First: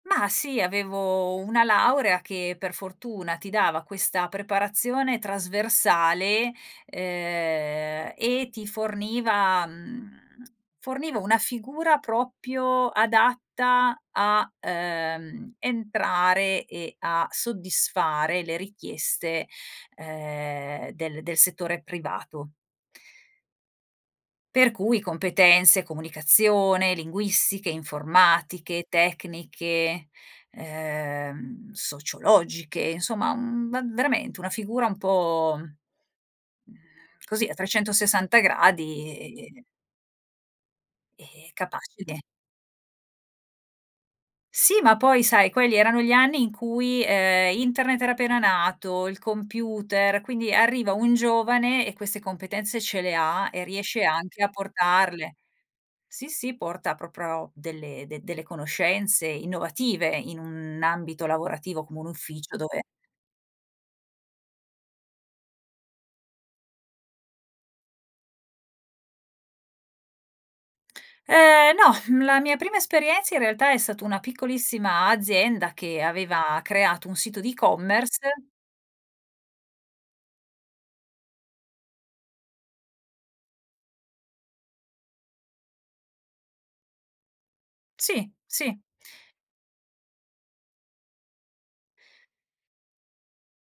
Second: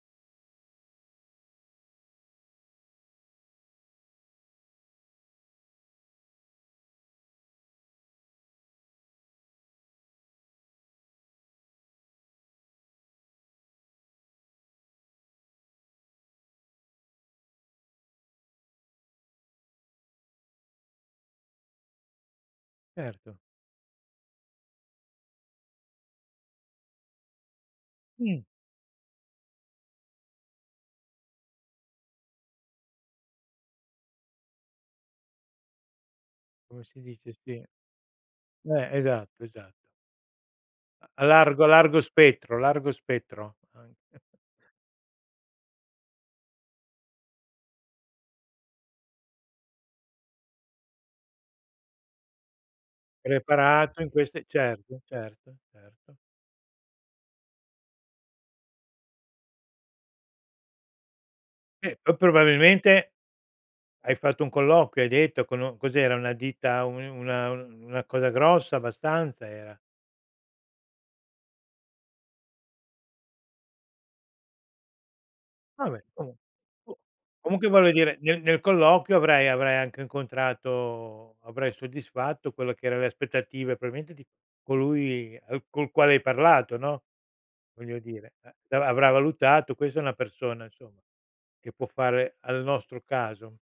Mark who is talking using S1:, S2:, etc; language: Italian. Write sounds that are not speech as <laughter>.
S1: Ma, sì, avevo una laurea che per fortuna ti dava questa preparazione trasversale, uhm, e ti forniva mhmm, <tsk> forniva una figura proprio adatta a, uhm, entrare, e a soddisfare le richieste, uhm, del del settore privato.
S2: Erto.
S1: Per cui competenze, comunicazione, linguistiche,
S2: Mh.
S1: informatiche, tecniche, uhm, sociologiche, insomma, mhmm, v veramente una figura un po'
S2: Come si dice,
S1: così a
S2: sì.
S1: 360
S2: Eh,
S1: gradi
S2: esatto,
S1: e e
S2: esa A
S1: e
S2: largo a largo
S1: capace di
S2: spettro largo spettro, anche. <chuckles>
S1: Sì, ma poi, sai, quelli erano gli anni in cui, uhm, Internet era appena nato, il computer, quindi arriva un giovane e queste competenze ce le ha, e
S2: Preparato
S1: riesce
S2: in
S1: anche
S2: queste
S1: a
S2: Certo,
S1: portarle.
S2: certo, certo.
S1: Sì, sì, porta proprio delle de delle conoscenze innovative in un ambito lavorativo
S2: Eh,
S1: come un
S2: poi,
S1: ufficio dove
S2: probabilmente hai fatto un colloquio, hai detto con u cos'era una ditta, un una un una cosa grossa abbastanza era?
S1: Ehm, no, la mia prima esperienza in realtà è stata una piccolissima azienda che
S2: Vabbè, comun
S1: aveva
S2: <unintelligible>
S1: creato un sito di
S2: Comunque voglio dire
S1: e-commerce
S2: nel nel colloquio avrai avrai anche incontrato avrai soddisfatto quello che era le aspettative probabilmente di colui al col quale hai parlato, no, voglio
S1: Sì,
S2: dire, eh.
S1: sì.
S2: Avrà avrà valutato: "Questa è una persona, insomma, che può fare al nostro caso."